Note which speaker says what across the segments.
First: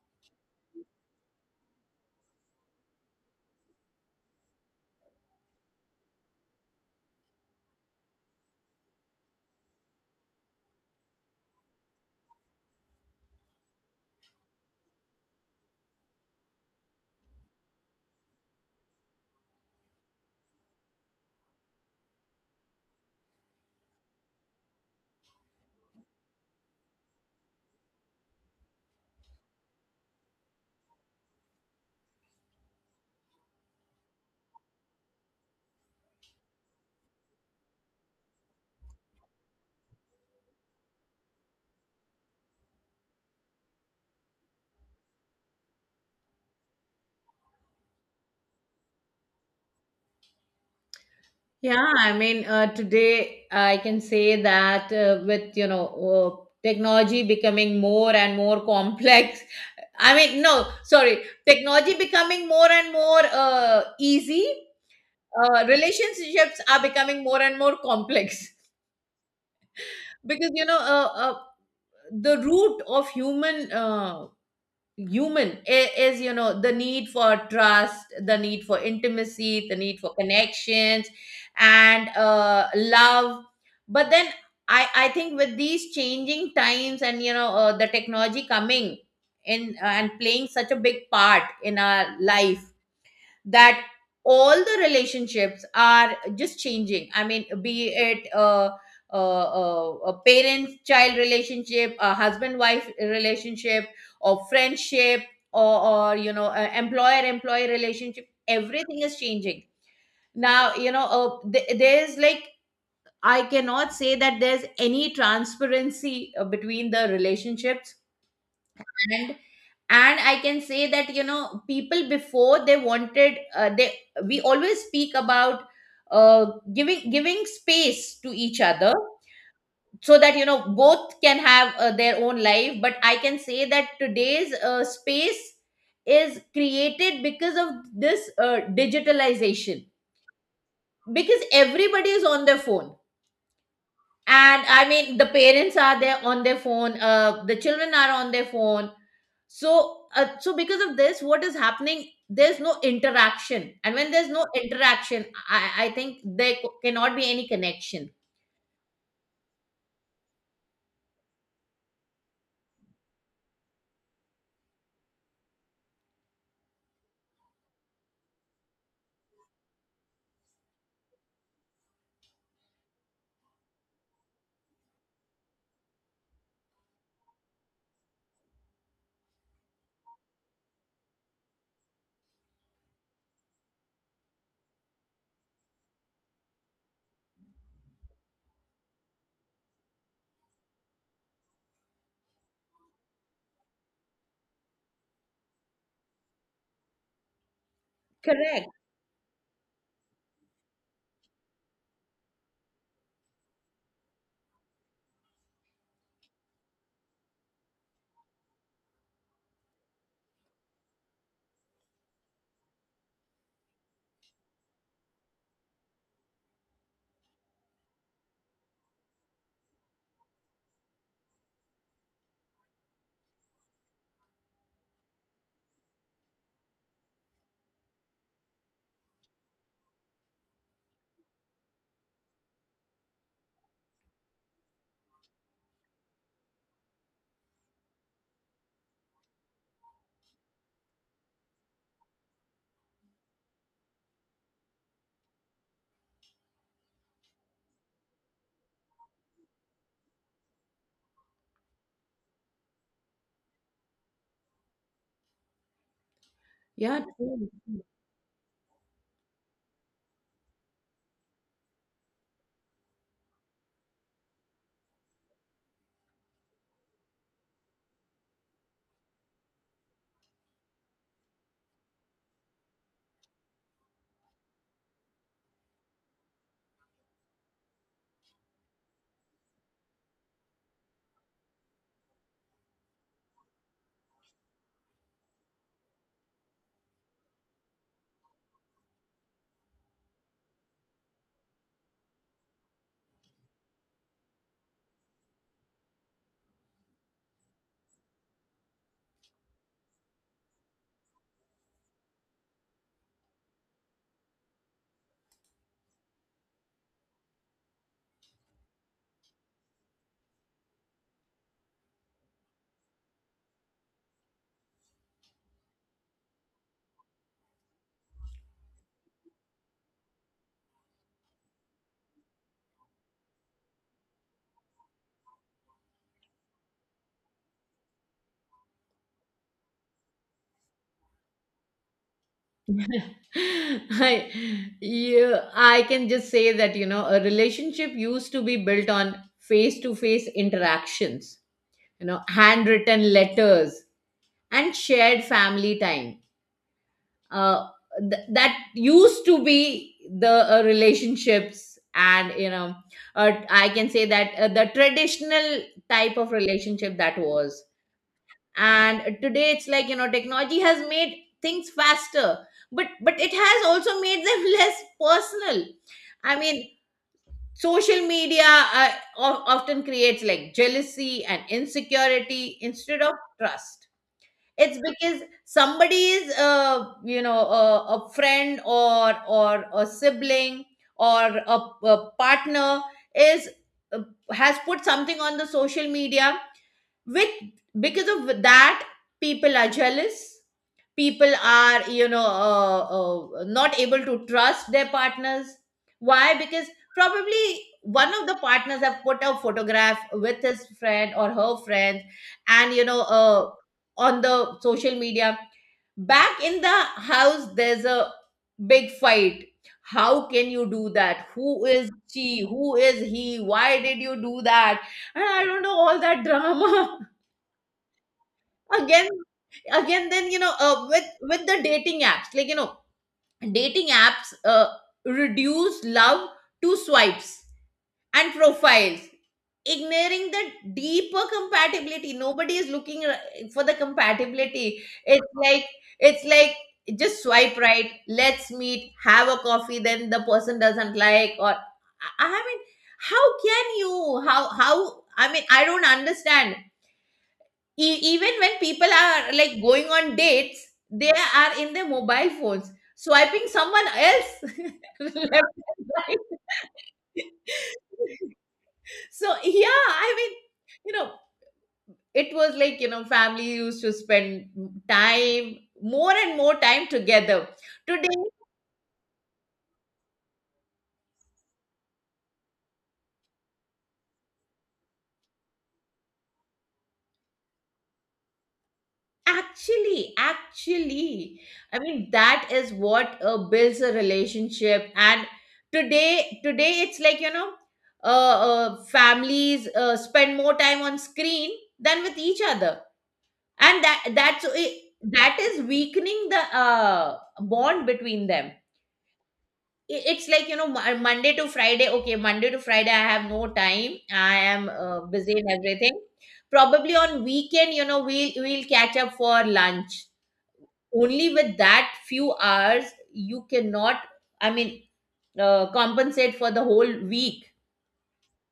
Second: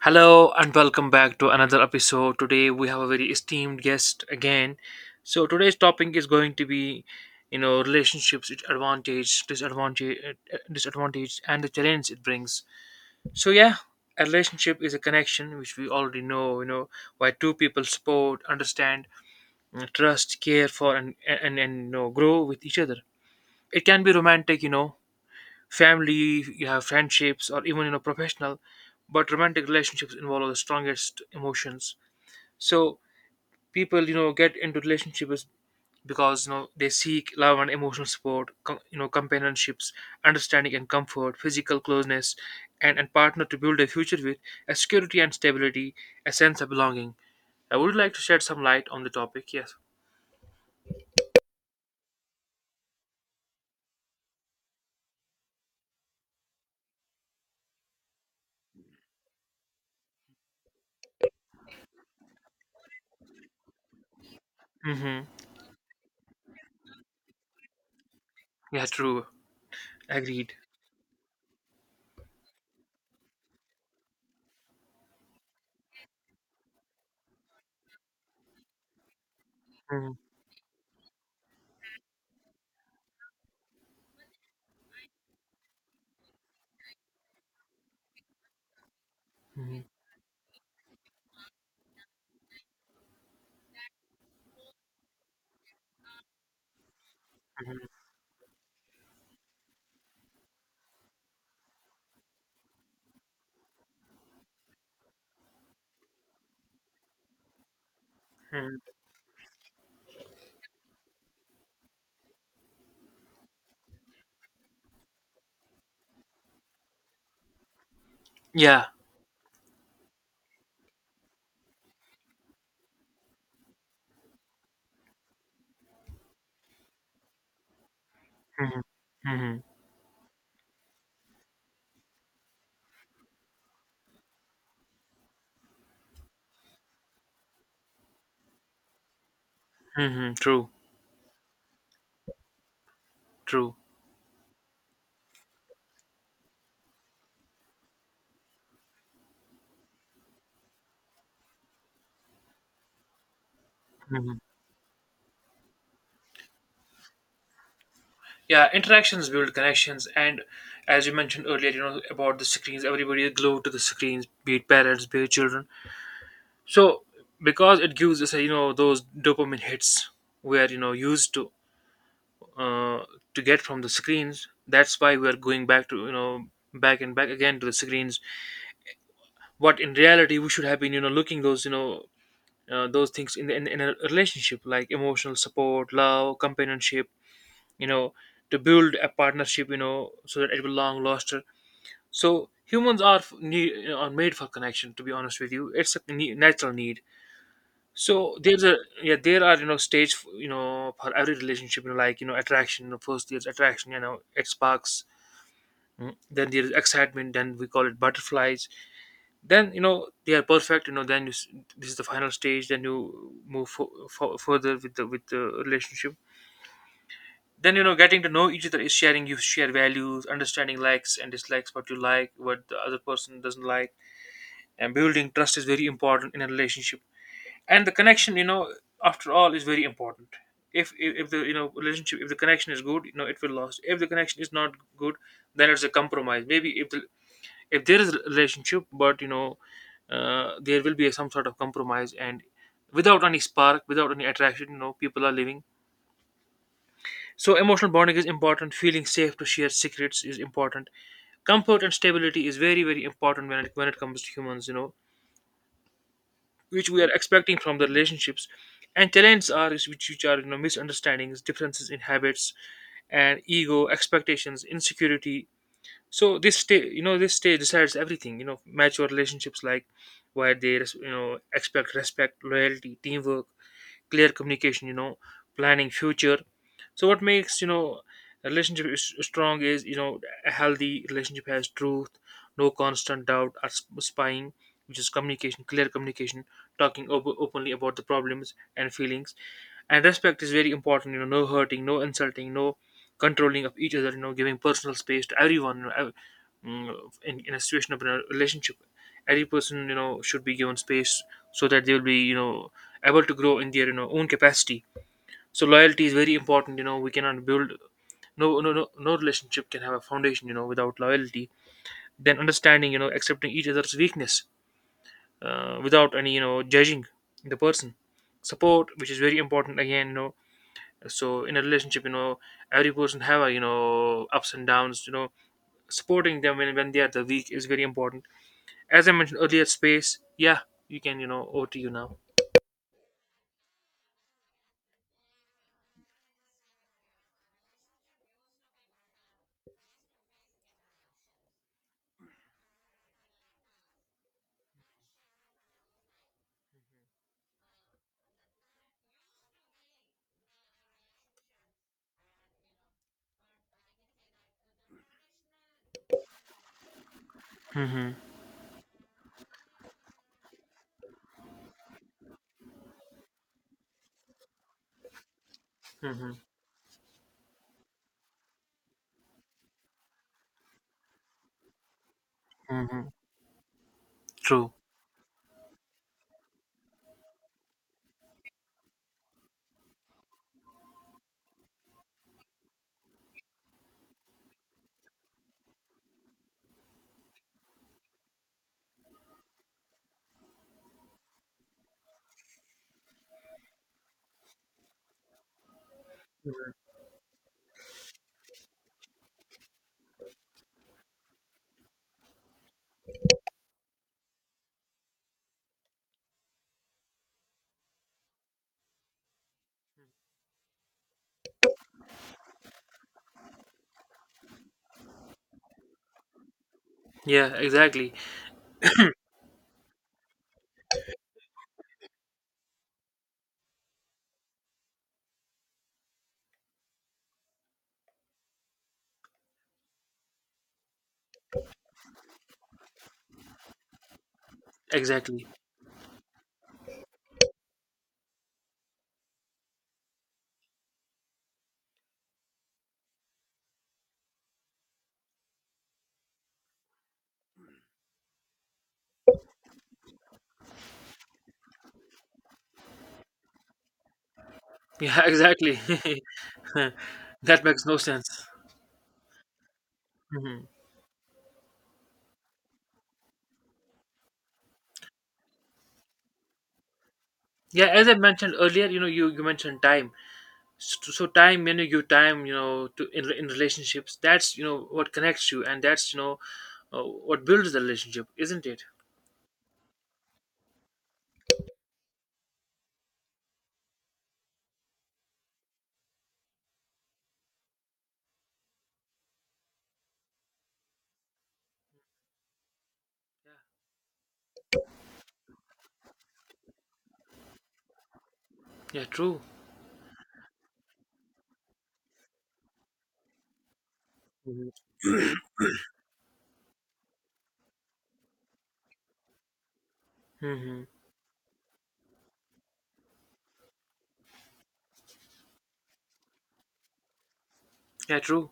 Speaker 1: Hello and welcome back to another episode. Today we have a very esteemed guest again. So today's topic is going to be, relationships, its advantage, disadvantage, and the challenge it brings. So yeah, a relationship is a connection which we already know. Where two people support, understand, trust, care for, and grow with each other. It can be romantic, family, you have friendships, or even professional. But romantic relationships involve the strongest emotions. So people, get into relationships because they seek love and emotional support, companionships, understanding and comfort, physical closeness, and partner to build a future with, a security and stability, a sense of belonging. I would like to shed some light on the topic. Yes.
Speaker 2: Today I can say that with, technology becoming more and more complex. I mean, no, sorry, technology becoming more and more easy.
Speaker 1: Mm-hmm.
Speaker 2: Relationships are becoming more and more complex
Speaker 1: Yeah. True.
Speaker 2: because,
Speaker 1: Agreed.
Speaker 2: the root of human human is you know the need for trust, the need for intimacy, the need
Speaker 1: Mm-hmm.
Speaker 2: for connections and love. But then I think with these changing times and the technology coming in
Speaker 1: Mm-hmm.
Speaker 2: and playing such a big part in our life that all the relationships are just changing. I mean, be it a parent child relationship, a husband wife relationship, or friendship, or you know, employer employee relationship,
Speaker 1: Hmm.
Speaker 2: everything is changing now. There's like, I cannot say that there's any transparency between the relationships.
Speaker 1: Yeah.
Speaker 2: And I can say that you know people before, they wanted they we always speak about uh, giving space to each
Speaker 1: Mm-hmm.
Speaker 2: other
Speaker 1: Mm-hmm.
Speaker 2: so that you know both can have their own life. But I can say that today's space is created because of this digitalization,
Speaker 1: Hmm. True,
Speaker 2: because everybody is on their phone.
Speaker 1: true.
Speaker 2: And I mean, the parents are there on their phone, the children are on their phone. So because of this, what is happening, there's no interaction, and when there's
Speaker 1: Hmm.
Speaker 2: no interaction, I think there cannot be any connection.
Speaker 1: Yeah, interactions build connections, and as you mentioned earlier, about the screens. Everybody is glued to the screens, be it parents, be it children. So because it gives us, those dopamine hits we are, used uh, to get from the screens. That's why we are going back to, back and back again to the screens. What in reality we should have been, looking those things in a relationship like emotional support, love, companionship you know to build a partnership so that it will long last. So humans are need, are made for connection. To be honest with you, it's a natural need. So there's
Speaker 2: Correct.
Speaker 1: a, yeah, there are, stage for every relationship, like, attraction, first there's attraction, it sparks. Then there's excitement. Then we call it butterflies. Then they are perfect. Then this is the final stage. Then you move further with the relationship. Then getting to know each other is sharing. You share values, understanding likes and dislikes, what you like, what the other person doesn't like. And building trust is very important in a relationship, and the connection, after all, is very important. If the, relationship, if the connection is good, it will last. If the connection is not good, then it's a compromise maybe. If there is a relationship, but there will be some sort of compromise. And without any spark, without any attraction, people are living. So emotional bonding is important. Feeling safe to share secrets is important. Comfort and stability is very very important when it comes to humans. Which we are expecting from the relationships. And challenges are is which are misunderstandings, differences in habits, and ego, expectations, insecurity. So this stage, decides everything. Mature relationships like where they expect respect, loyalty, teamwork, clear communication. Planning future. So what makes, a relationship is strong, is a healthy relationship has truth, no constant doubt or spying, which is communication, clear communication, talking openly about the problems and feelings. And respect is very important. You know, no hurting, no insulting, no controlling of each other. You know, giving personal space to everyone. Mm, in a situation of a relationship, every person, should be given space so that they will be, able to grow in their, own capacity. So loyalty is very important. We cannot build, no no no no relationship can have a foundation, without loyalty. Then understanding, accepting each other's weakness without any, judging the person. Support, which is very important again, so in a relationship, every person have a, ups and downs. Supporting them when they are the weak is very important. As I mentioned earlier, space. Yeah, you can, over to you now.
Speaker 2: I, yeah, I can just say that, you know, a relationship used to be built on face to face interactions, you know, handwritten letters and shared family time, uh, that used to be the relationships. And you know, I can say that the traditional type of relationship that was.
Speaker 1: Mm-hmm.
Speaker 2: And today it's like you know technology has made things faster, but it has also made them less personal.
Speaker 1: Mm-hmm.
Speaker 2: I mean, social media uh, often creates like jealousy and insecurity instead
Speaker 1: Mm-hmm.
Speaker 2: of trust.
Speaker 1: True.
Speaker 2: It's because somebody is, you know, a friend, or a sibling, or a partner, is uh, has put something on the social media. With, because of that, people are jealous, people are not able to trust their partners. Why? Because
Speaker 1: Mhm.
Speaker 2: probably one of the partners have put a photograph with his friend or her friend, and on the social media. Back in the house, there's a big fight. How can you do that? Who is she? Who is he? Why did you do that? And I don't know, all that drama.
Speaker 1: Yeah, exactly,
Speaker 2: again again, then with the dating apps, like you know, dating apps reduce love to swipes and profiles, ignoring the deeper compatibility. Nobody is looking for the compatibility.
Speaker 1: exactly.
Speaker 2: It's like just swipe right, let's meet, have a coffee, then the person doesn't like. Or I mean, how can you, how, I mean, I don't understand, even when people are like going on dates, they are in their mobile phones swiping someone else
Speaker 1: Yeah,
Speaker 2: left
Speaker 1: exactly.
Speaker 2: and right.
Speaker 1: That makes no sense.
Speaker 2: So yeah, I mean,
Speaker 1: Hmm.
Speaker 2: you know, it was like you know family used to spend time, more and more time together.
Speaker 1: Yeah, as I
Speaker 2: Today,
Speaker 1: mentioned earlier, you mentioned time. So time, you time, to in relationships. That's what connects you, and that's what builds the relationship, isn't it?
Speaker 2: actually, I mean, that is what builds a relationship. And today it's like, you know, families spend more time on screen than with each other, and that is weakening the bond between them.
Speaker 1: Yeah, true.
Speaker 2: It's like, you know, Monday to Friday. Okay, Monday to Friday, I have no time. I
Speaker 1: Mm-hmm.
Speaker 2: am busy in everything. Probably on weekend, you know, we'll catch up for lunch.
Speaker 1: Mm-hmm.
Speaker 2: Only with that few hours, you cannot, I mean, compensate for the whole week.
Speaker 1: Yeah, true.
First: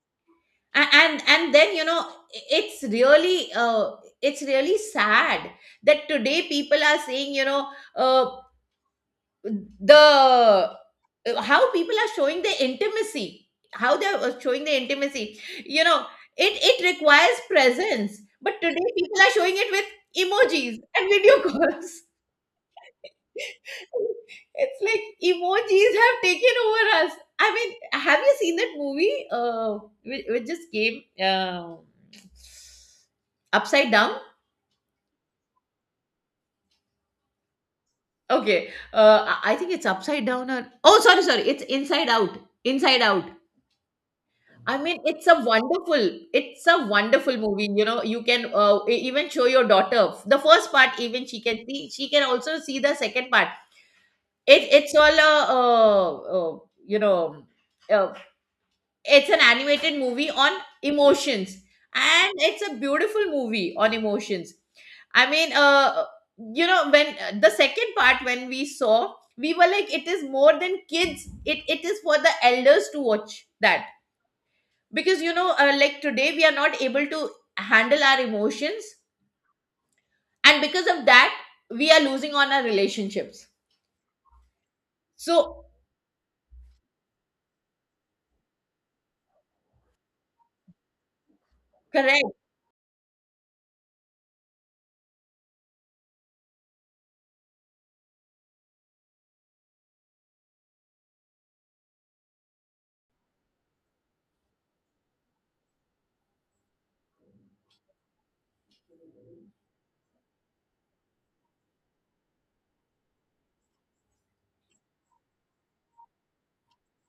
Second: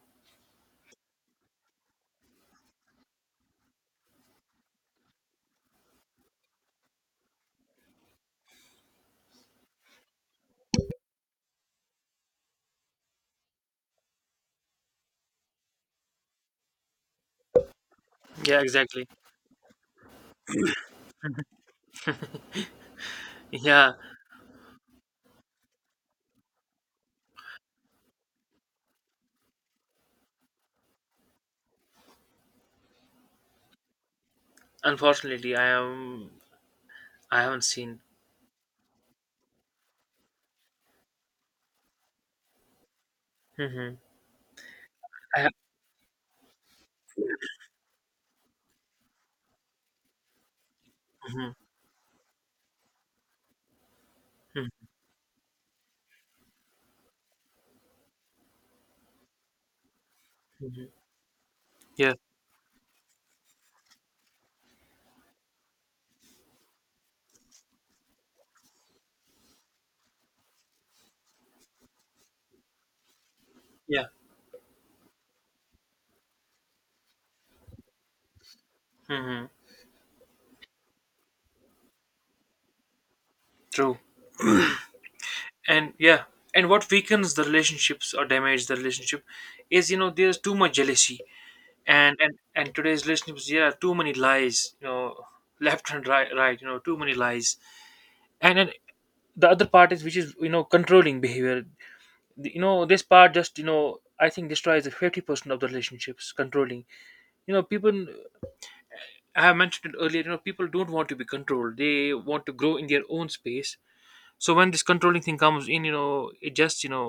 Speaker 2: And then you know, it's really uh, it's really sad that today people are saying, you know uh, the how people are showing the intimacy, how they're showing the intimacy, you know, it requires presence. But
Speaker 1: Yeah,
Speaker 2: today
Speaker 1: exactly.
Speaker 2: people are showing it with emojis and video calls.
Speaker 1: Yeah,
Speaker 2: It's like emojis have taken over us. I mean, have you seen that movie? Which just came upside down.
Speaker 1: unfortunately, I am. I haven't seen.
Speaker 2: Okay, I think it's upside down. Or, oh, sorry, sorry, it's Inside Out. Inside Out.
Speaker 1: Hmm.
Speaker 2: I mean,
Speaker 1: I have.
Speaker 2: it's a wonderful movie. You know, you can even show your daughter the first part. Even she can
Speaker 1: Hmm.
Speaker 2: see. She can also see the second part. It's all a, you know, uh, it's an animated movie on
Speaker 1: Hmm.
Speaker 2: emotions,
Speaker 1: Yeah.
Speaker 2: and it's a beautiful movie on emotions. I mean, you know, when the second part when we saw, we were like, it is more than kids. It is for the elders to watch that
Speaker 1: Yeah.
Speaker 2: because you know, like today we are not able to handle our emotions,
Speaker 1: Hmm.
Speaker 2: and because of that, we are losing on our relationships.
Speaker 1: True.
Speaker 2: So,
Speaker 1: And yeah, and what weakens the relationships or damage the relationship is, there's too much jealousy. and and
Speaker 2: correct.
Speaker 1: and today's relationships, yeah, too many lies, left and right, right, too many lies. And then the other part is, which is, controlling behavior. This part just, I think destroys the 50% of the relationships. Controlling, people, I have mentioned it earlier, people don't want to be controlled. They want to grow in their own space. So when this controlling thing comes in, it just,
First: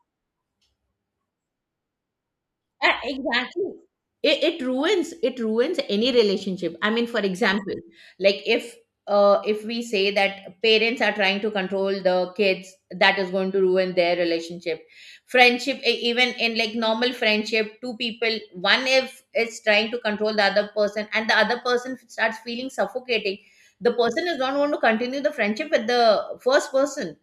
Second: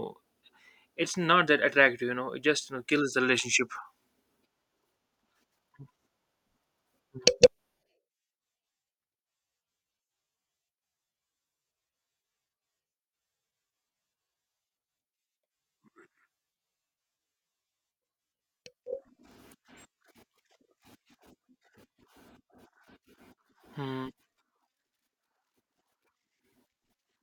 Speaker 1: it's not that attractive, you know. It just, kills the
Speaker 2: Exactly.
Speaker 1: relationship.
Speaker 2: It ruins it ruins any relationship. I mean, for example, like if we say that parents are trying to control the kids, that is going to ruin their relationship. Friendship, even in like normal friendship, two people, one if is trying to control the other person, and the other person starts feeling suffocating, the
Speaker 1: Mm.
Speaker 2: person is not going to continue the friendship with the first person.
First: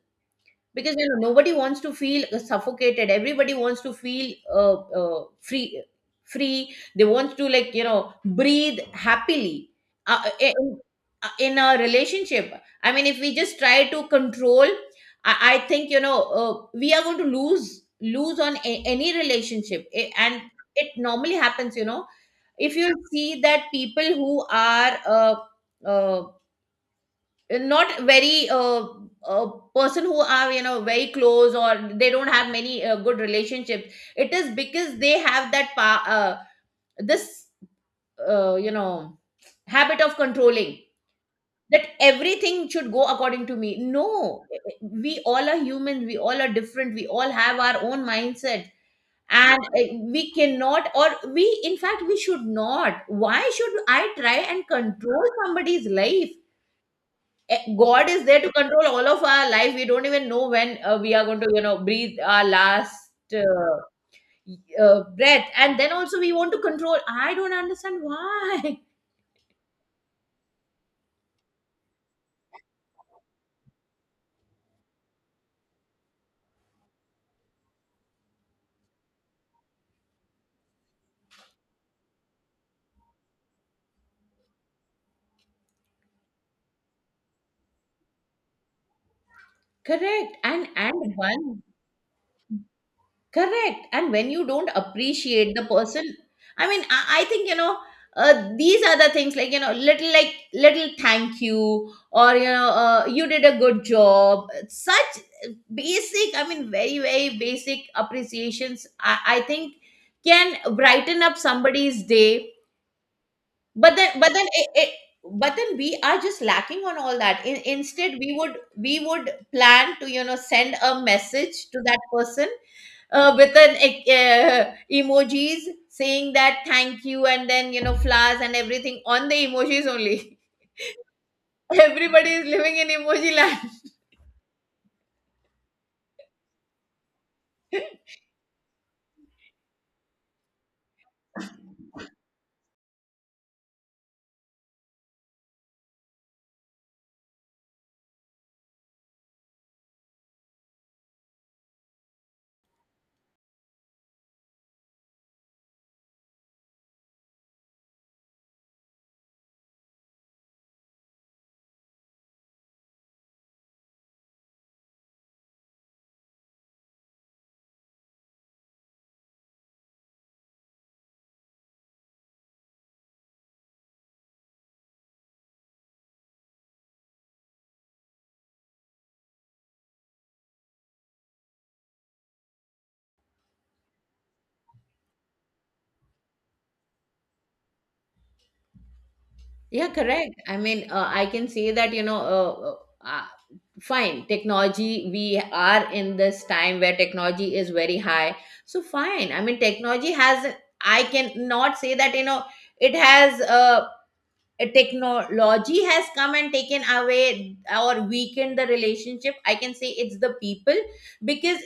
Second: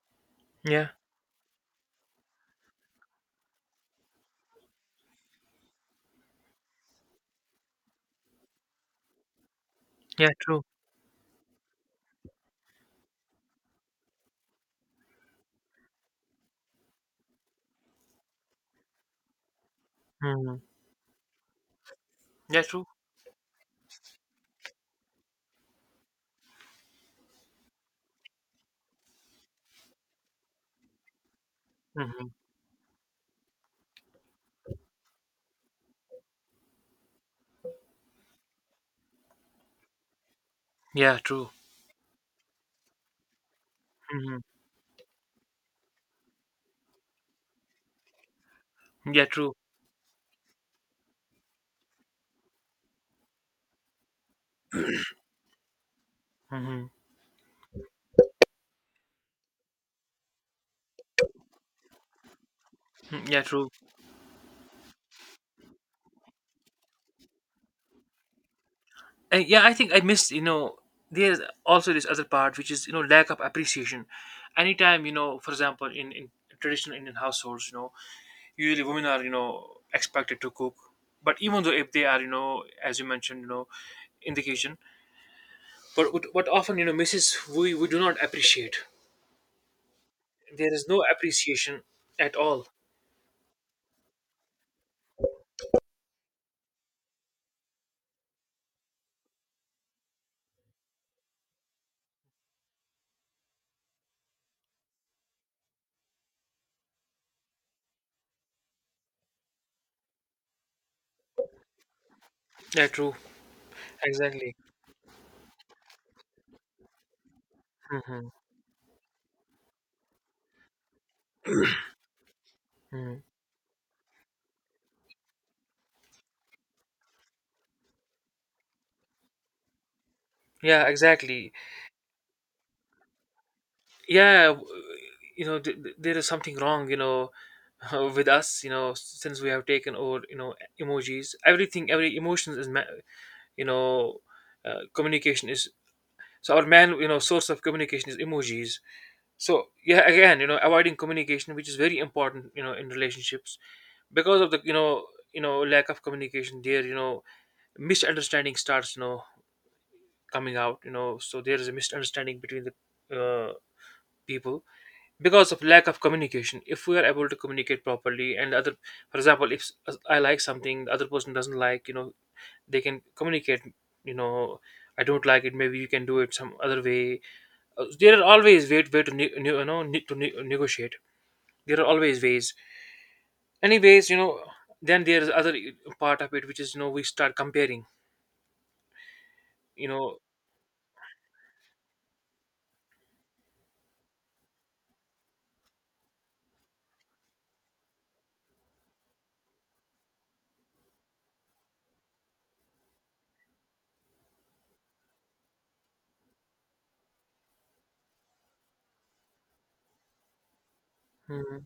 Speaker 1: Yeah.
Speaker 2: Because you know nobody wants to feel suffocated, everybody wants to feel free, free, they want to like you know breathe happily uh,
Speaker 1: Yeah. True.
Speaker 2: in, in a relationship. I mean, if we just try to control, I think you know we are going to lose on any relationship. And
Speaker 1: Hmm.
Speaker 2: it normally happens, you know,
Speaker 1: Yeah.
Speaker 2: if
Speaker 1: True.
Speaker 2: you see that people who are uh, not very a person who are you know very close, or they don't
Speaker 1: Hmm.
Speaker 2: have many good relationships, it is because they have that pa- this you know habit of controlling,
Speaker 1: Yeah. True.
Speaker 2: that everything should go according to me.
Speaker 1: Hmm.
Speaker 2: No, we all are human, we all are different, we all have our own mindset,
Speaker 1: Yeah. True.
Speaker 2: and we cannot, or we in fact we should not. Why should I try and control somebody's life?
Speaker 1: Hmm.
Speaker 2: Eh, God is there to control all of our life. We don't even know when we are going to, you know, breathe our last
Speaker 1: Yeah. True.
Speaker 2: uh, breath, and then also we want to control. I don't understand why.
Speaker 1: And yeah, I think I missed. There's also this other part, which is, lack of appreciation. Anytime, for example, in traditional Indian households, usually women are, expected to cook, but even though if they are, as you mentioned, in the kitchen, but what often, misses, we do not appreciate.
Speaker 2: Correct.
Speaker 1: There is no
Speaker 2: And one
Speaker 1: appreciation at all.
Speaker 2: Correct. And when you don't appreciate the person, I mean, I think, you know, these are the things, like, you know, little, like little thank you, or, you know, you did a good job. Such basic, I mean, very, very basic appreciations, I think can brighten up somebody's day.
Speaker 1: Yeah, true.
Speaker 2: but then but then
Speaker 1: Exactly.
Speaker 2: it, it but then we are just lacking on all that. Instead,
Speaker 1: Hmm.
Speaker 2: we would plan to you know send a message to that person
Speaker 1: Hmm.
Speaker 2: with an emojis saying that thank you, and then you know flowers and everything on the emojis only.
Speaker 1: Yeah, exactly.
Speaker 2: Everybody is living in emoji land.
Speaker 1: Yeah, there is something wrong, with us, since we have taken over, emojis. Everything, every emotions is, you know, communication is. So our man, source of communication is emojis. So yeah, again, avoiding communication, which is very important, in relationships, because of the, lack of communication there, misunderstanding starts, coming out. So there is a misunderstanding between the uh, people because of lack of communication. If we are able to communicate properly, and other, for example, if I like something the other person doesn't like, they can communicate. you know I don't like it, maybe you can do it some other way. There are always way to negotiate. There are always ways, anyways, you know. Then there is other part of it, which is, we start comparing, you
Speaker 2: Yeah,
Speaker 1: know
Speaker 2: correct. I mean, I can say that, fine, technology, we are in this time where technology is very high. So, fine. I mean, technology has, I can not say that, you know, it has, a technology has come and taken away or weakened the relationship. I can say it's the people, because
Speaker 1: Mhm,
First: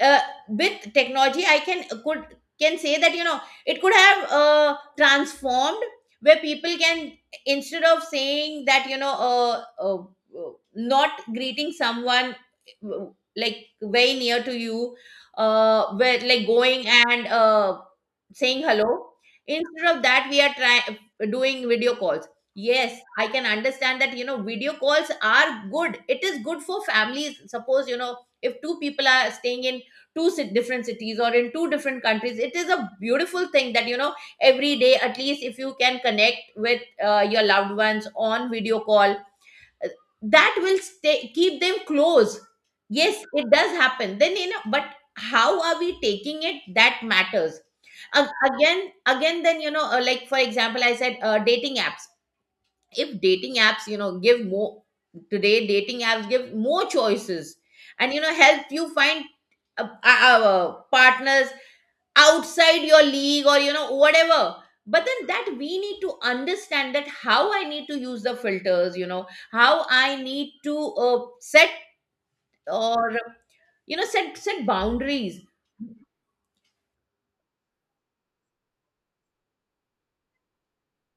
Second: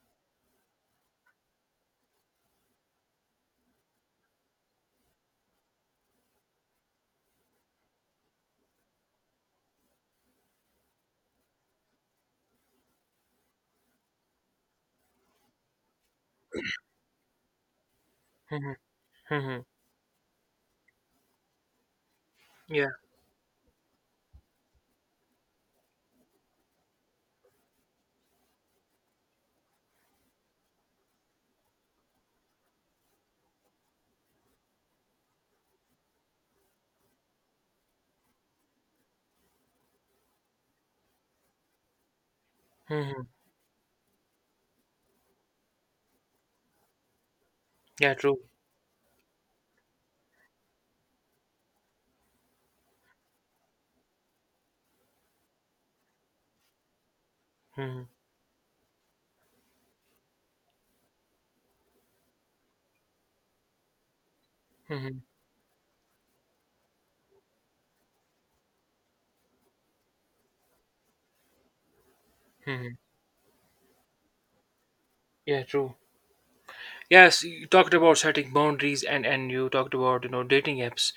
Speaker 2: uh, with technology I can say that you know it could have transformed, where people can, instead of saying that uh, not greeting someone, uh, like very near to you, where like going and saying
Speaker 1: mhm,
Speaker 2: hello,
Speaker 1: mhm.
Speaker 2: instead of that we are trying doing video calls. Yes, I can understand that you know video calls are good, it is good for families. Suppose, you know, if two people are staying in different cities or in two different countries, it is a beautiful thing that you know every day at least if you can connect with your loved ones on video call, uh, that will stay keep them close. Yes,
Speaker 1: Mhm.
Speaker 2: it does happen, then you know, but how are we taking it, that matters.
Speaker 1: Yeah,
Speaker 2: Ag-
Speaker 1: true.
Speaker 2: again again then like for example I said, dating apps, if dating apps you know give more, today dating apps give more choices,
Speaker 1: Mhm.
Speaker 2: and you know help you find partners outside your league, or you know whatever. But
Speaker 1: Mhm.
Speaker 2: then that we need to understand, that how I need to use the filters, you know, how I need to set,
Speaker 1: Mhm.
Speaker 2: or you know set boundaries.
Speaker 1: Yeah, true. Yes, you talked about setting boundaries, and you talked about, dating apps.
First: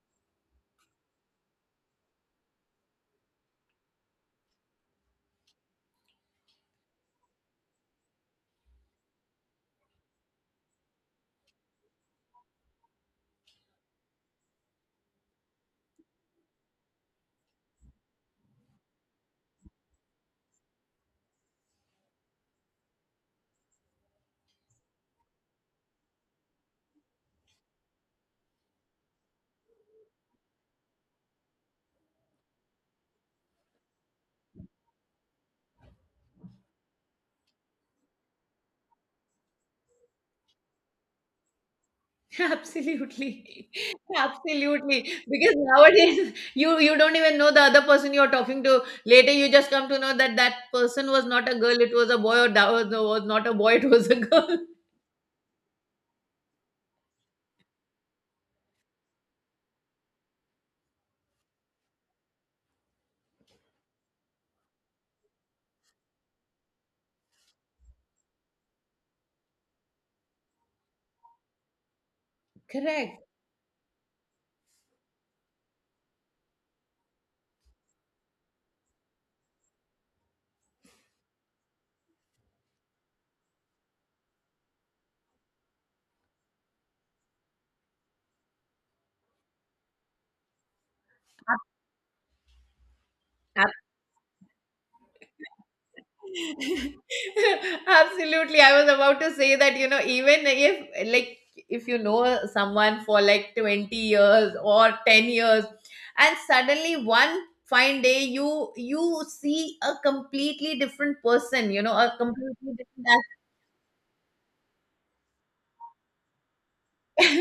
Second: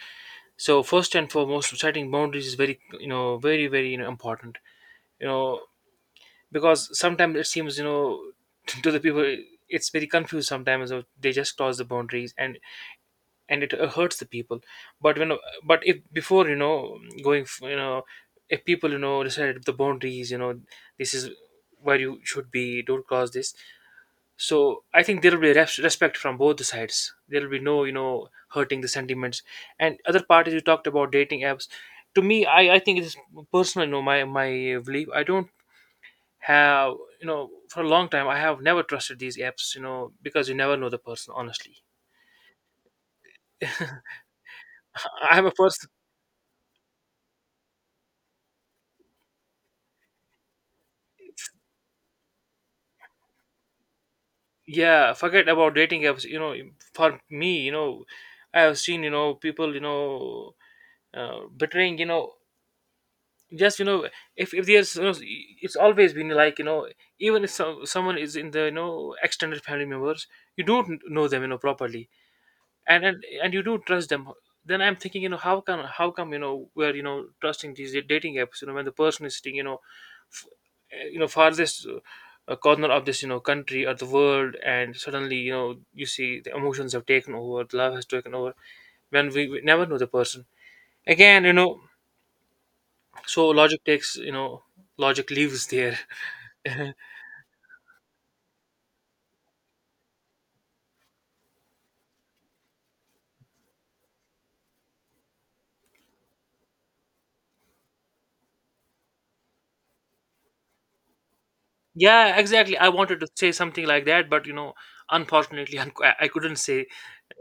Speaker 1: So first and foremost, setting boundaries is very, very, very, important. You know, because sometimes it seems, to the people, it's very confused sometimes. They just cross the boundaries, and it hurts the people. but when but if before, going if people, decide the boundaries, this is where you should be, don't cross this. So I think there will be respect from both the sides. There will be no, hurting the sentiments. And other part is, you talked about dating apps. To me, I think it is personal, my belief. I don't have, for a long time I have never trusted these apps, because you never know the person. Honestly,
Speaker 2: Absolutely. Absolutely.
Speaker 1: I am a
Speaker 2: Because
Speaker 1: person.
Speaker 2: nowadays you don't even know the other person you're talking to. Later you just come to know that that person was not a girl, it was a boy, or that was not a boy, it was a girl.
Speaker 1: Yeah, forget about dating apps. For me, I have seen, people, betraying, just. If there's, it's always been like, even if someone is in the extended family members. You don't know them properly. and
Speaker 2: Correct.
Speaker 1: and, and you do trust them. Then I'm thinking, how come, we're trusting these dating apps, when the person is sitting, f- farthest corner of this country or the world, and suddenly, you see the emotions have taken over, the love has taken over, when we never know the person again. So logic takes you know logic leaves there.
Speaker 2: Absolutely. I was about to say that, you know, even if like if you know someone for like 20 years or 10 years, and suddenly one fine day you see a completely different person, you know, a
Speaker 1: Yeah,
Speaker 2: completely
Speaker 1: exactly. I
Speaker 2: different.
Speaker 1: wanted to say something like that, but unfortunately I couldn't say.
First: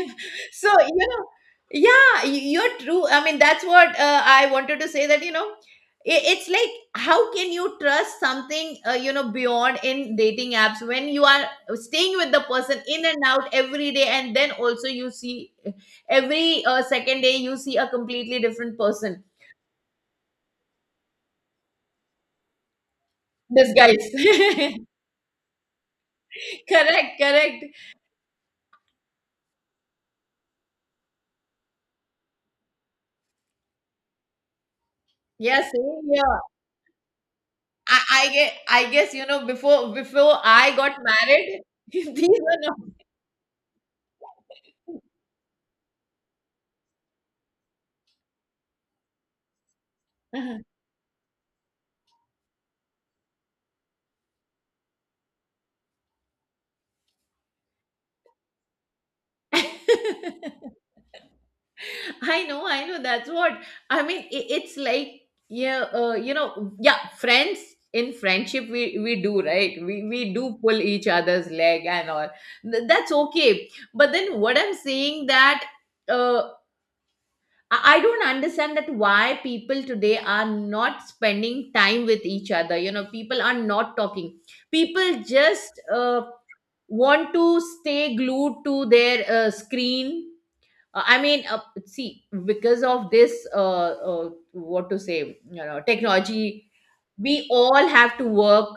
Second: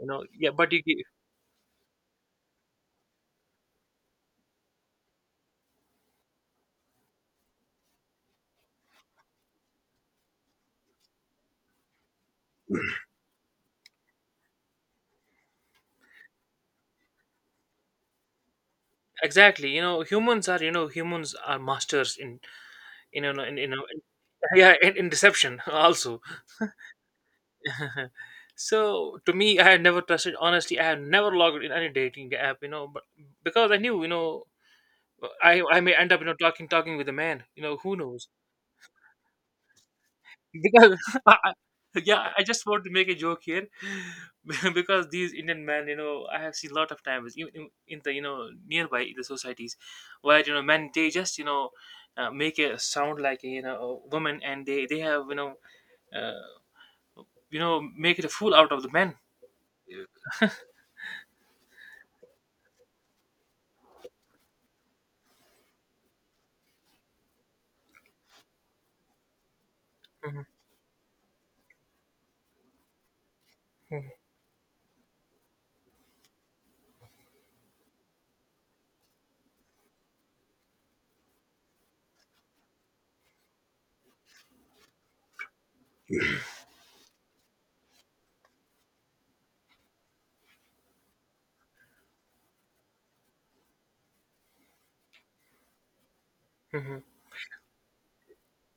Speaker 1: Yeah,
Speaker 2: So
Speaker 1: but
Speaker 2: you know yeah y- you're true I mean that's what I wanted to say, that, you know, it's like, how can you trust something you know, beyond, in dating apps, when you are staying with the person in and out every day, and then also you see every second day you see a completely different person.
Speaker 1: exactly, humans are masters in you know in, you
Speaker 2: This
Speaker 1: know in, yeah, in deception also.
Speaker 2: Correct, correct.
Speaker 1: So to me, I had never trusted. Honestly, I had never logged in any dating app, but because I knew,
Speaker 2: Yeah,
Speaker 1: I may
Speaker 2: same
Speaker 1: end up,
Speaker 2: here.
Speaker 1: talking with a man, who
Speaker 2: I,
Speaker 1: knows,
Speaker 2: I get i guess you know, before I
Speaker 1: because
Speaker 2: got
Speaker 1: I,
Speaker 2: married these
Speaker 1: yeah, I just want
Speaker 2: were
Speaker 1: to make a joke here. Because these Indian men, I have seen a lot of times in the, nearby the societies where, men, they just, make a sound like a, you know a woman, and they have, uh, make it a fool out of the men.
Speaker 2: not. I know, I know. That's what I mean. It's like, yeah, you know, yeah. Friends, in friendship, we do, right? We
Speaker 1: Mhm,
Speaker 2: do pull each other's leg and all. That's okay. But
Speaker 1: mhm,
Speaker 2: then what I'm saying, that uh, I don't understand that why people today are not spending time with each other. You know, people are not talking. People just want to stay glued to their screen. I mean, see, because of this, what to say, you know, technology,
Speaker 1: mhm.
Speaker 2: we all have to work,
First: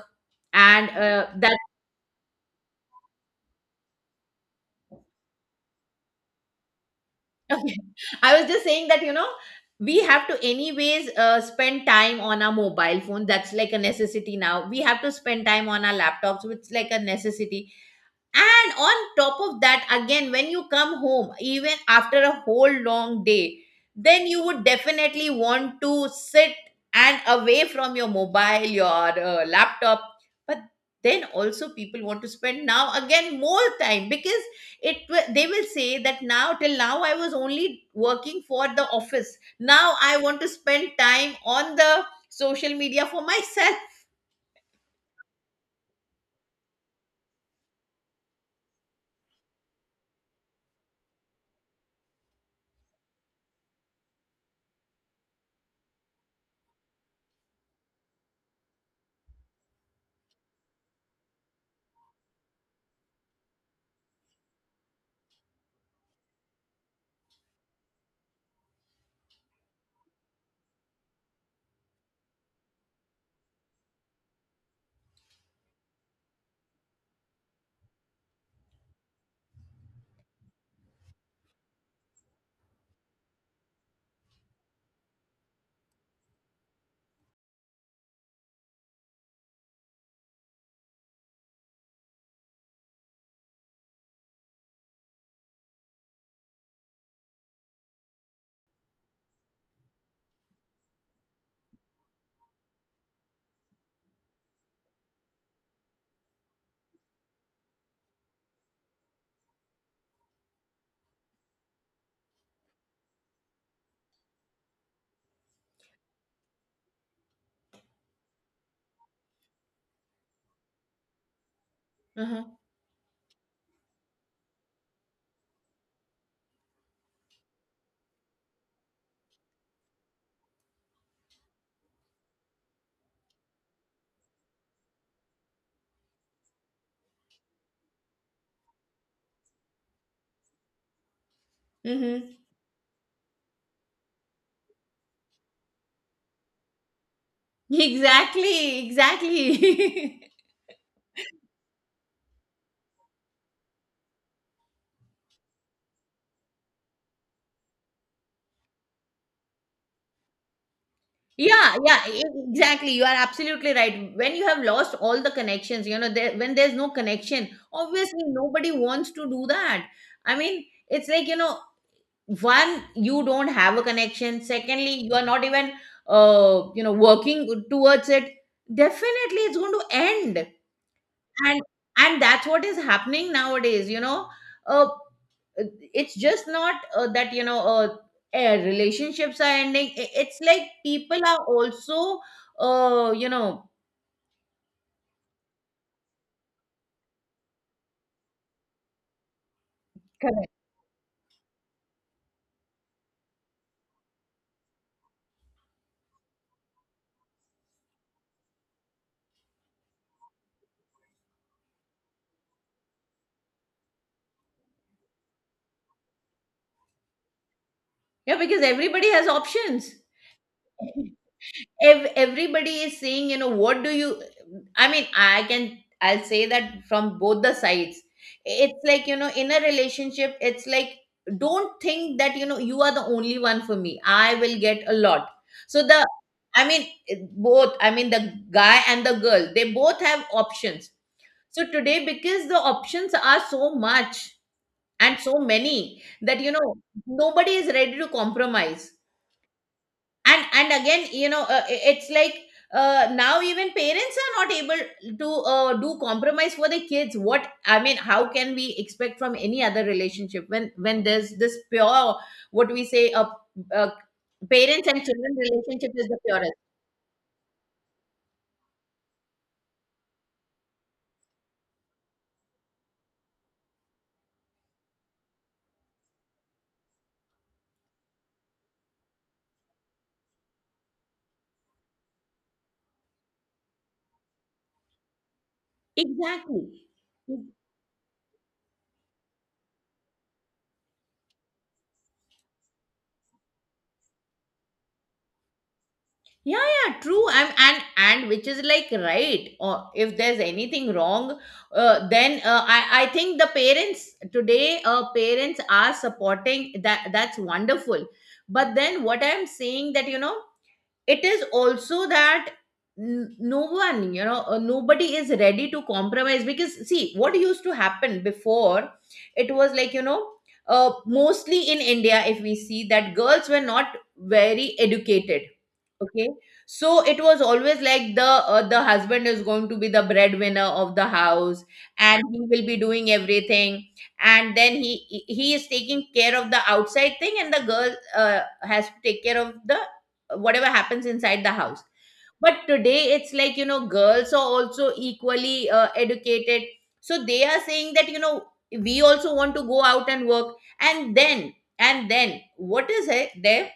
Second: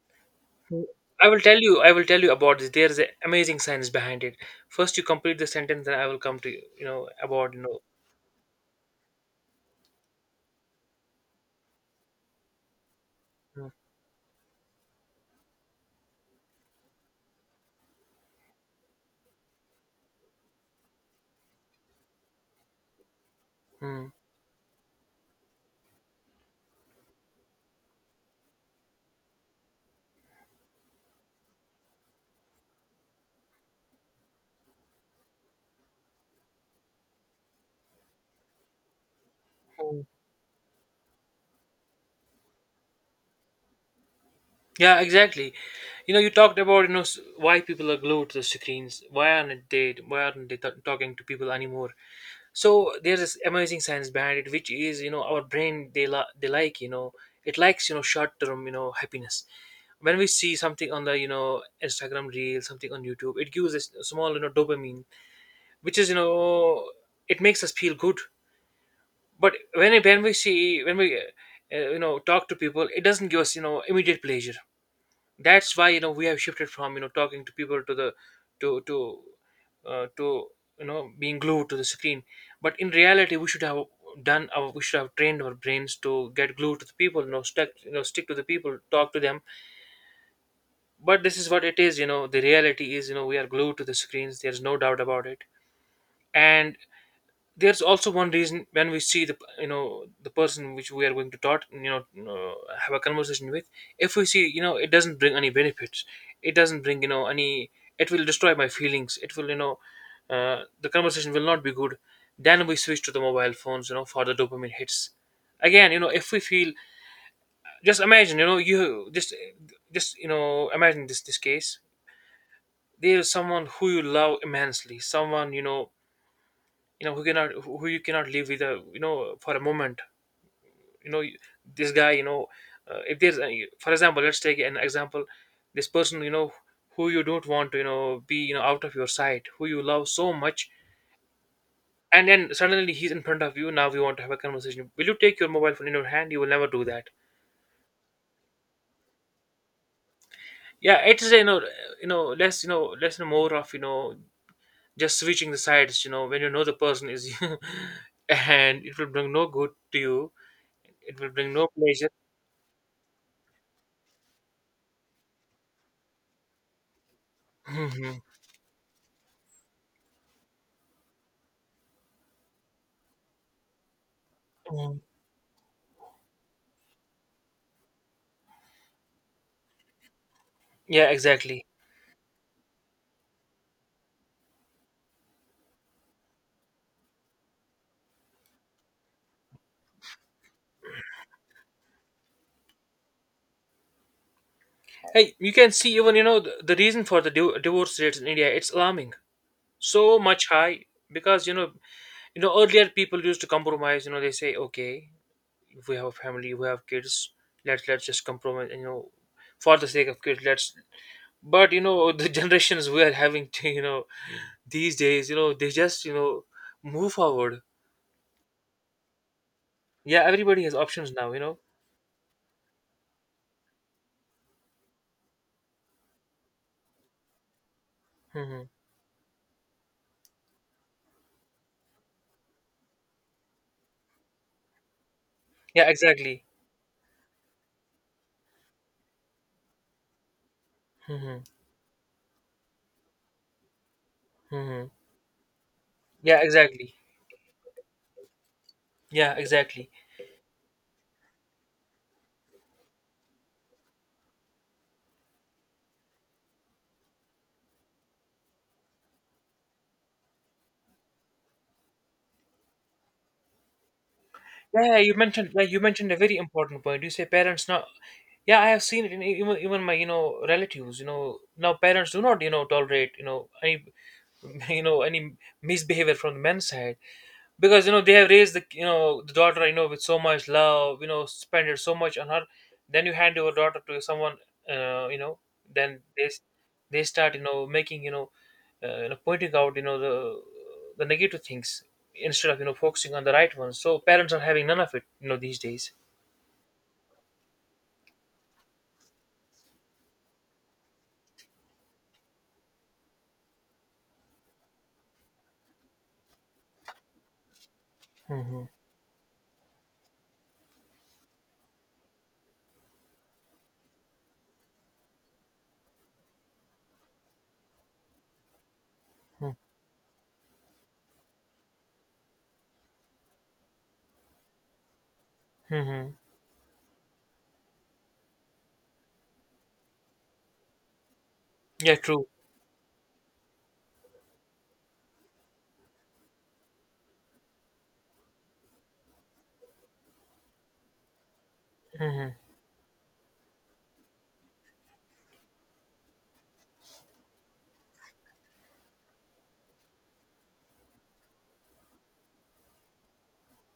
Speaker 2: and
Speaker 1: I will
Speaker 2: that.
Speaker 1: tell you. I will tell you about this. There is an amazing science behind it. First, you complete the sentence, then I will come to you. You know about.
Speaker 2: Okay. I was just saying that, you know, we have to anyways spend time on our mobile phone. That's like a necessity now. We have to spend time on our laptops, which is like a necessity. And on top of that, again, when you come home, even after a whole long day,
Speaker 1: Mm,
Speaker 2: then you would definitely want to sit and away from your mobile, your laptop. But then also people want to spend now again more time, because they will say that, now, till now I was only working for the office, now
Speaker 1: mm.
Speaker 2: I want to spend time on the social media for myself.
Speaker 1: Yeah, exactly. You talked about, why people are glued to the screens. Why aren't they? Why aren't they talking to people anymore? So there's this amazing science behind it, which is, our brain they la- they like you know it likes, short term, happiness. When we see something on the, Instagram reel, something on YouTube, it gives us a small, dopamine, which is, it makes us feel good. But when we see, when we you know talk to people, it doesn't give us, immediate pleasure. That's why, we have shifted from, talking to people to the, to to to you know being glued to the screen. But in reality, we should have trained our brains to get glued to the people. Stuck you know Stick to the people, talk to them. But this is what it is. The reality is, we are glued to the screens. There's no doubt about it. And there's also one reason. When we see the you know the person which we are going to talk, have a conversation with, if we see, it doesn't bring any benefits, it doesn't bring, any... It will destroy my feelings. It will, the conversation will not be good. Then we switch to the mobile phones, for the dopamine hits. Again, if we feel, just imagine, you just you know imagine this case.
Speaker 2: Uh-huh.
Speaker 1: There's someone who you love immensely, someone, who you cannot live with a you know for a moment, you know this guy, if there's any, for example, let's take an example. This person, who you don't want to, be, out of your sight, who you love so much. And
Speaker 2: Hmm.
Speaker 1: then suddenly he's in front of you. Now we want to have a conversation. Will you take your mobile phone in your hand? You will never do that.
Speaker 2: Exactly, exactly.
Speaker 1: Yeah, it is, less and more of, just switching the sides, when, the person is you. And it will bring no good to you. It will bring no
Speaker 2: Yeah, yeah,
Speaker 1: pleasure.
Speaker 2: exactly. You are absolutely right. When you have lost all the connections, you know, there, when there's no connection, obviously nobody wants to do that. I mean, it's like, you know, one, you don't have a connection.
Speaker 1: Mm.
Speaker 2: Secondly, you are not even, you know, working towards it. Definitely, it's going to end.
Speaker 1: Yeah,
Speaker 2: and
Speaker 1: exactly.
Speaker 2: and that's what is happening nowadays, you know, uh, it's just not that, you know, relationships are ending. It's like people are also you know.
Speaker 1: Hey, you can see even, the reason for the divorce rates in India. It's alarming, so much
Speaker 2: Correct.
Speaker 1: high, because, earlier, people used to compromise. They say okay, if we have a family, we have kids, let's just compromise. For the sake of kids, let's. But, the generations we are having, to, these days, they just, move forward.
Speaker 2: Yeah, because everybody has options.
Speaker 1: Yeah, everybody has options now.
Speaker 2: Everybody is saying, you know, what do you, I mean, I'll say that from both the sides.
Speaker 1: Hmm.
Speaker 2: It's like, you know, in a relationship, it's like, don't think that, you know, you are the only one for me, I will get a lot. So
Speaker 1: Yeah,
Speaker 2: the,
Speaker 1: exactly.
Speaker 2: I mean, both, I mean, the guy and the girl, they both have options.
Speaker 1: Hmm.
Speaker 2: So today, because the options are so much
Speaker 1: Hmm.
Speaker 2: and so many,
Speaker 1: Yeah,
Speaker 2: that, you know,
Speaker 1: exactly.
Speaker 2: nobody is ready to compromise.
Speaker 1: Yeah, exactly.
Speaker 2: And again, you know, it's like, now even parents are not able to do compromise for the kids. What I mean, how can we expect from any other relationship, when there's this pure, what we say, a,
Speaker 1: Yeah,
Speaker 2: parents
Speaker 1: yeah,
Speaker 2: and children
Speaker 1: you
Speaker 2: relationship is
Speaker 1: mentioned a
Speaker 2: the
Speaker 1: very
Speaker 2: purest.
Speaker 1: important point. You say parents now. Yeah, I have seen it in even my, relatives. Now parents do not, tolerate, any any misbehavior from the men's side. Because, they have raised the daughter, with so much love, spend it so much on her. Then you hand your daughter to someone. uh, you know then
Speaker 2: Exactly.
Speaker 1: they start, making, pointing out, the negative things, instead of, focusing on the right ones. So parents are having none of it, these days.
Speaker 2: Yeah, yeah, true. And which is like right. Or if there's anything wrong, then I think the parents today, parents are supporting that, that's wonderful.
Speaker 1: Hmm.
Speaker 2: But then what I'm saying, that, you know, it is also that no one, you know, nobody is ready to compromise. Because see what used to happen before. It was like, you know, mostly in India, if we see, that girls were not very educated.
Speaker 1: Hmm.
Speaker 2: Okay, so it was always like the husband is going to be the breadwinner of the house,
Speaker 1: Yeah,
Speaker 2: and
Speaker 1: true.
Speaker 2: he will be doing everything, and then he is taking care of the outside thing, and the girl has to take care of the whatever happens inside the house.
Speaker 1: Hmm.
Speaker 2: But today it's like, you know, girls are also equally educated, so they are saying that, you know, we also want to go out and work, and then what is it there,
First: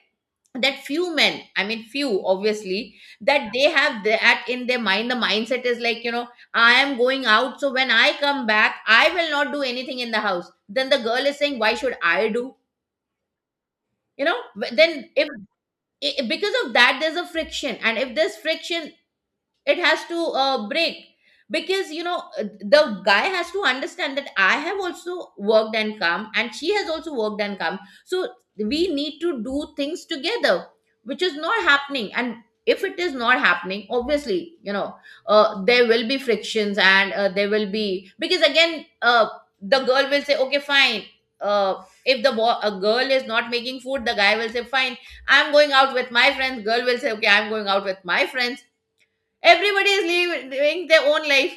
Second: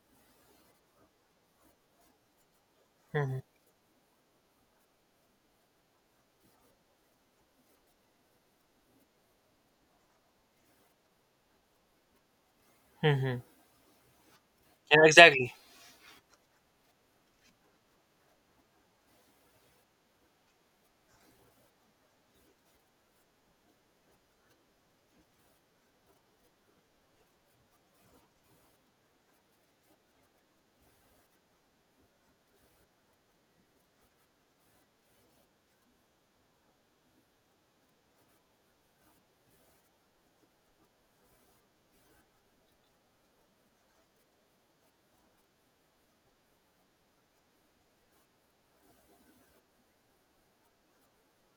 Speaker 2: that few men, I mean, few, obviously,
Speaker 1: Hmm.
Speaker 2: that they have that in their mind, the mindset is like, you know, I am going out, so when I come back I will not do anything in the house, then the girl is saying, why should I do,
Speaker 1: Hmm.
Speaker 2: you know,
Speaker 1: Yeah,
Speaker 2: then if,
Speaker 1: exactly.
Speaker 2: because of that there's a friction, and if there's friction, it has to break. Because, you know, the guy has to understand that I have also worked and come, and she has also worked and come, so we need to do things together, which is not happening. And if it is not happening, obviously, you know, there will be frictions, and there will be, because again, the girl will say, okay, fine, if the a girl is not making food, the guy will say, fine, I'm going out with my friends, girl will say, okay, I'm going out with my friends. Everybody is living, doing their own life.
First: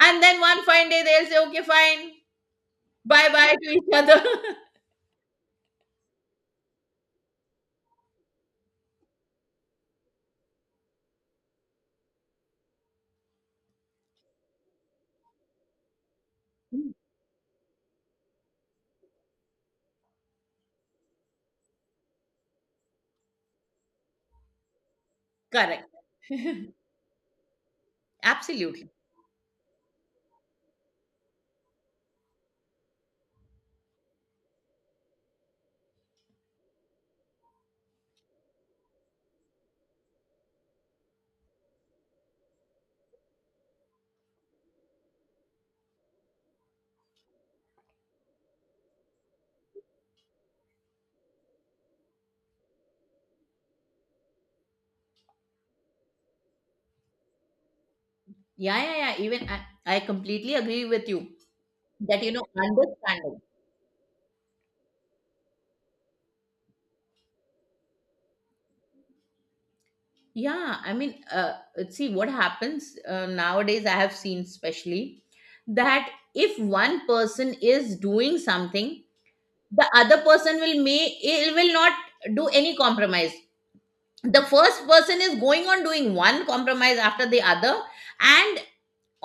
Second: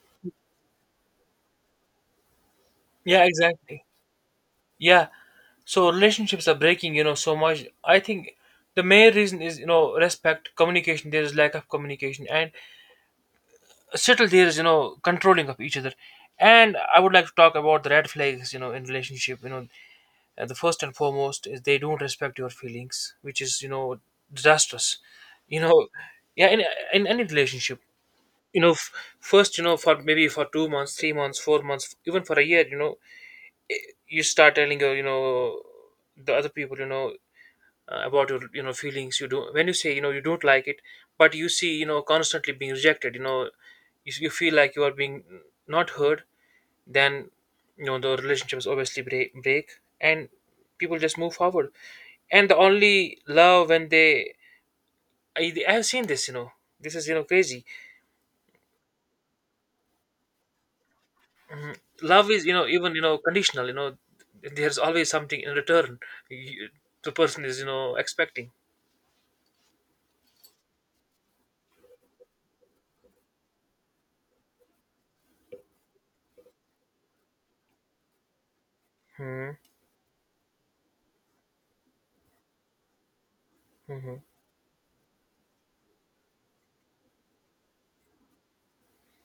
Speaker 2: And then one fine day they'll say, okay, fine,
Speaker 1: Yeah,
Speaker 2: bye bye to
Speaker 1: exactly.
Speaker 2: each other.
Speaker 1: Yeah. So relationships are breaking, so much. I think the main reason is, respect, communication. There is lack of communication, and settle there is, controlling of each other. And I would like to talk about the red flags, in relationship. The first and foremost is they don't respect your feelings, which is, disastrous. You know,
Speaker 2: Correct.
Speaker 1: yeah, in in any relationship, you know,
Speaker 2: Absolutely.
Speaker 1: f- first, for maybe for 2 months, 3 months, 4 months, even for a year, you start telling your, the other people, about your, feelings. You do. When you say, you don't like it, but you see, constantly being rejected, you feel like you are being not heard. Then, the relationships obviously break. And people just move forward. And the only love, when they... I have seen this, this is, crazy.
Speaker 2: Yeah, yeah, yeah. Even I completely agree with you that,
Speaker 1: Love
Speaker 2: you
Speaker 1: is,
Speaker 2: know,
Speaker 1: even,
Speaker 2: understanding.
Speaker 1: conditional, there's always something in return. you, the person is, expecting.
Speaker 2: Yeah, I mean, see what happens nowadays, I have seen, especially, that if one person is doing something,
Speaker 1: Mm-hmm.
Speaker 2: the other person will may, it will not do any compromise. The first person is going on doing one compromise after the other, and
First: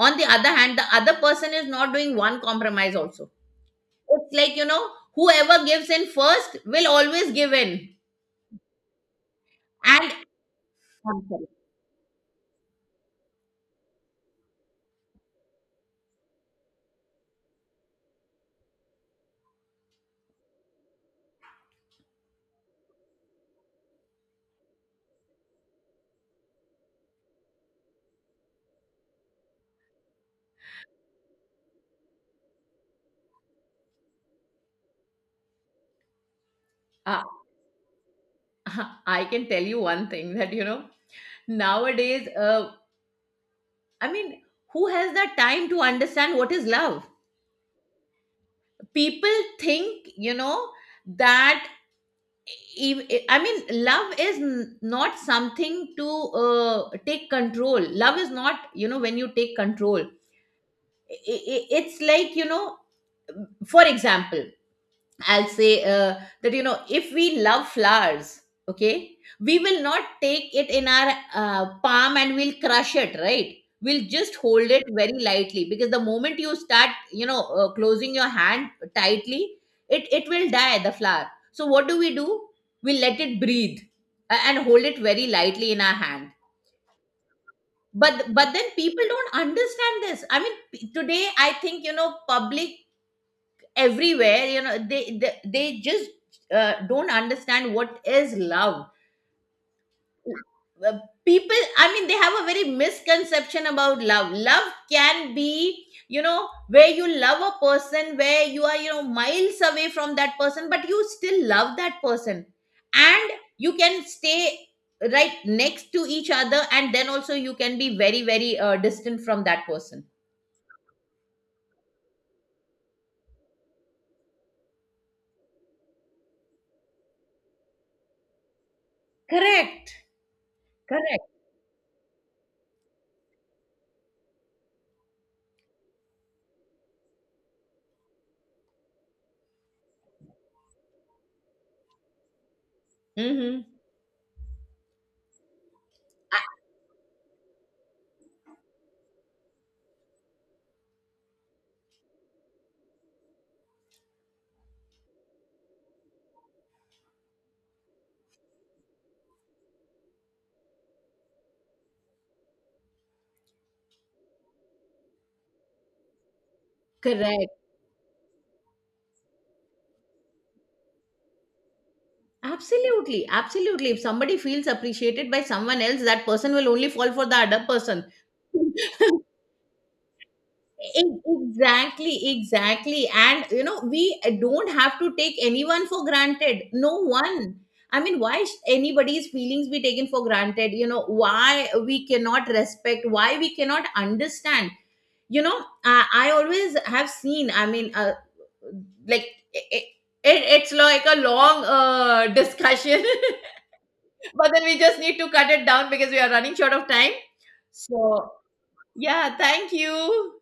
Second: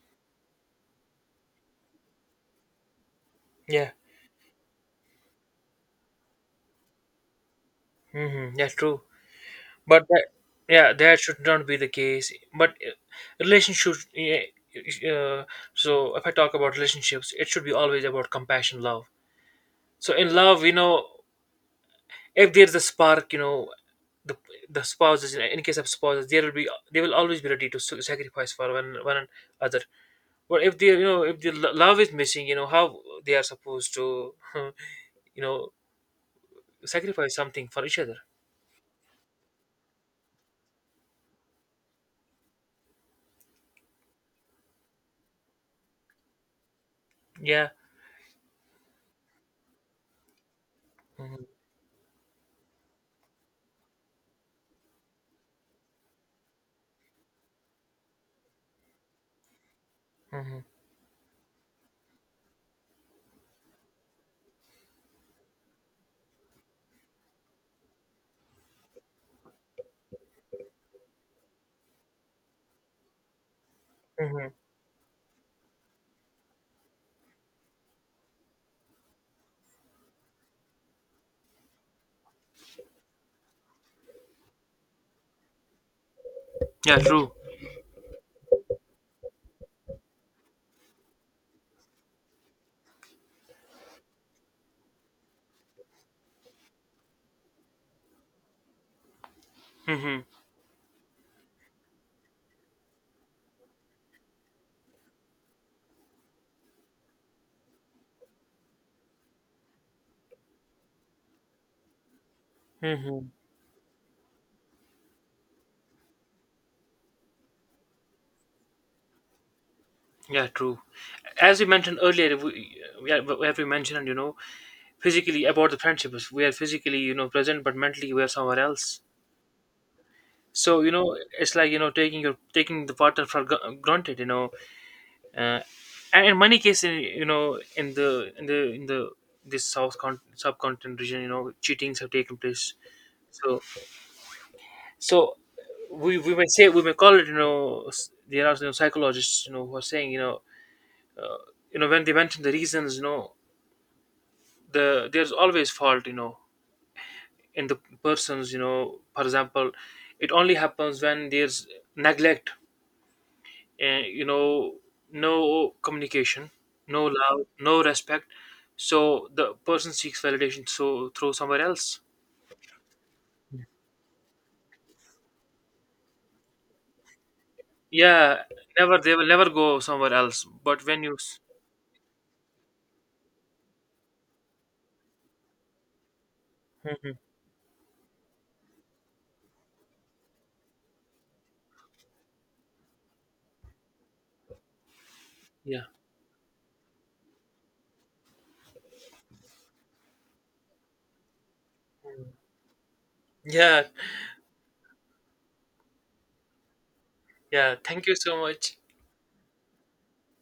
Speaker 2: on the other hand, the other person is not doing one compromise also.
Speaker 1: Yeah.
Speaker 2: It's like, you know, whoever gives in first will always give in.
Speaker 1: Mm-hmm. Yeah, true. But
Speaker 2: And
Speaker 1: that... yeah, that
Speaker 2: I'm
Speaker 1: should
Speaker 2: sorry.
Speaker 1: not be the case, but, relationships, yeah. uh, so if I talk about relationships, it should be always about compassion, love. So in love, if there's a spark, the the spouses, in case of spouses, there will be they will always be ready to sacrifice for one another. But if the love is missing, how they are supposed to you know
Speaker 2: Uh,
Speaker 1: sacrifice something for each other.
Speaker 2: I can tell you one thing, that, you know, nowadays, I mean, who has the time to understand what is love.
Speaker 1: Yeah.
Speaker 2: People think, you know,
Speaker 1: Hmm.
Speaker 2: that, I mean, love is not something to take control. Love is not, you know, when you take control,
Speaker 1: Hmm.
Speaker 2: i- it's like, you know, for example, I'll say that, you know, if we love flowers, okay, we will not take it in our palm and we'll crush it, right? We'll just
Speaker 1: Hmm.
Speaker 2: hold it very lightly, because the moment you start, you know, closing your hand tightly, it will die, the flower. So what do? We let it breathe, and hold it very lightly in our hand.
Speaker 1: Yeah, true.
Speaker 2: But then people don't understand this. I mean, today I think, you know, public, everywhere, you know, they just don't understand what is love.
Speaker 1: Hmm.
Speaker 2: Uh, people, I mean, they have a very misconception about love. Love can be, you know, where you love a person, where you are, you know, miles away from that person, but you still love that person.
Speaker 1: Hmm.
Speaker 2: And you can stay right next to each other, and then also you can be very very distant from that person.
Speaker 1: Yeah, true. As we mentioned earlier, yeah, we mentioned, physically, about the friendships. We are physically, present, but mentally we are somewhere else.
Speaker 2: Correct,
Speaker 1: So,
Speaker 2: correct.
Speaker 1: it's like, taking the partner for granted, uh, and in many cases, in the this subcontinent region, cheatings have taken place. So
Speaker 2: Mm-hmm.
Speaker 1: so we we
Speaker 2: Uh,
Speaker 1: may say we may call it, there are, psychologists, who are saying, you know, when they mention the reasons, there's always fault, in the persons, for example. It only happens when there's neglect, and, no communication, no love,
Speaker 2: correct.
Speaker 1: no respect. So the person seeks validation, through somewhere else.
Speaker 2: Absolutely, absolutely. If somebody feels appreciated by someone else, that person will only fall for the other person.
Speaker 1: Yeah, never, they will never go somewhere else. But when you
Speaker 2: Exactly, exactly. And you know, we don't have to take anyone for granted. No
Speaker 1: Mhm.
Speaker 2: one. I mean, why sh- anybody's feelings be taken for granted? You know, why we cannot respect, why we cannot understand. You know,
Speaker 1: Yeah,
Speaker 2: I always have seen, I mean, like, it's like a long discussion.
Speaker 1: yeah,
Speaker 2: But then we just need to cut it down because we are running short of time.
Speaker 1: yeah, thank you
Speaker 2: So,
Speaker 1: so much.
Speaker 2: yeah, thank you.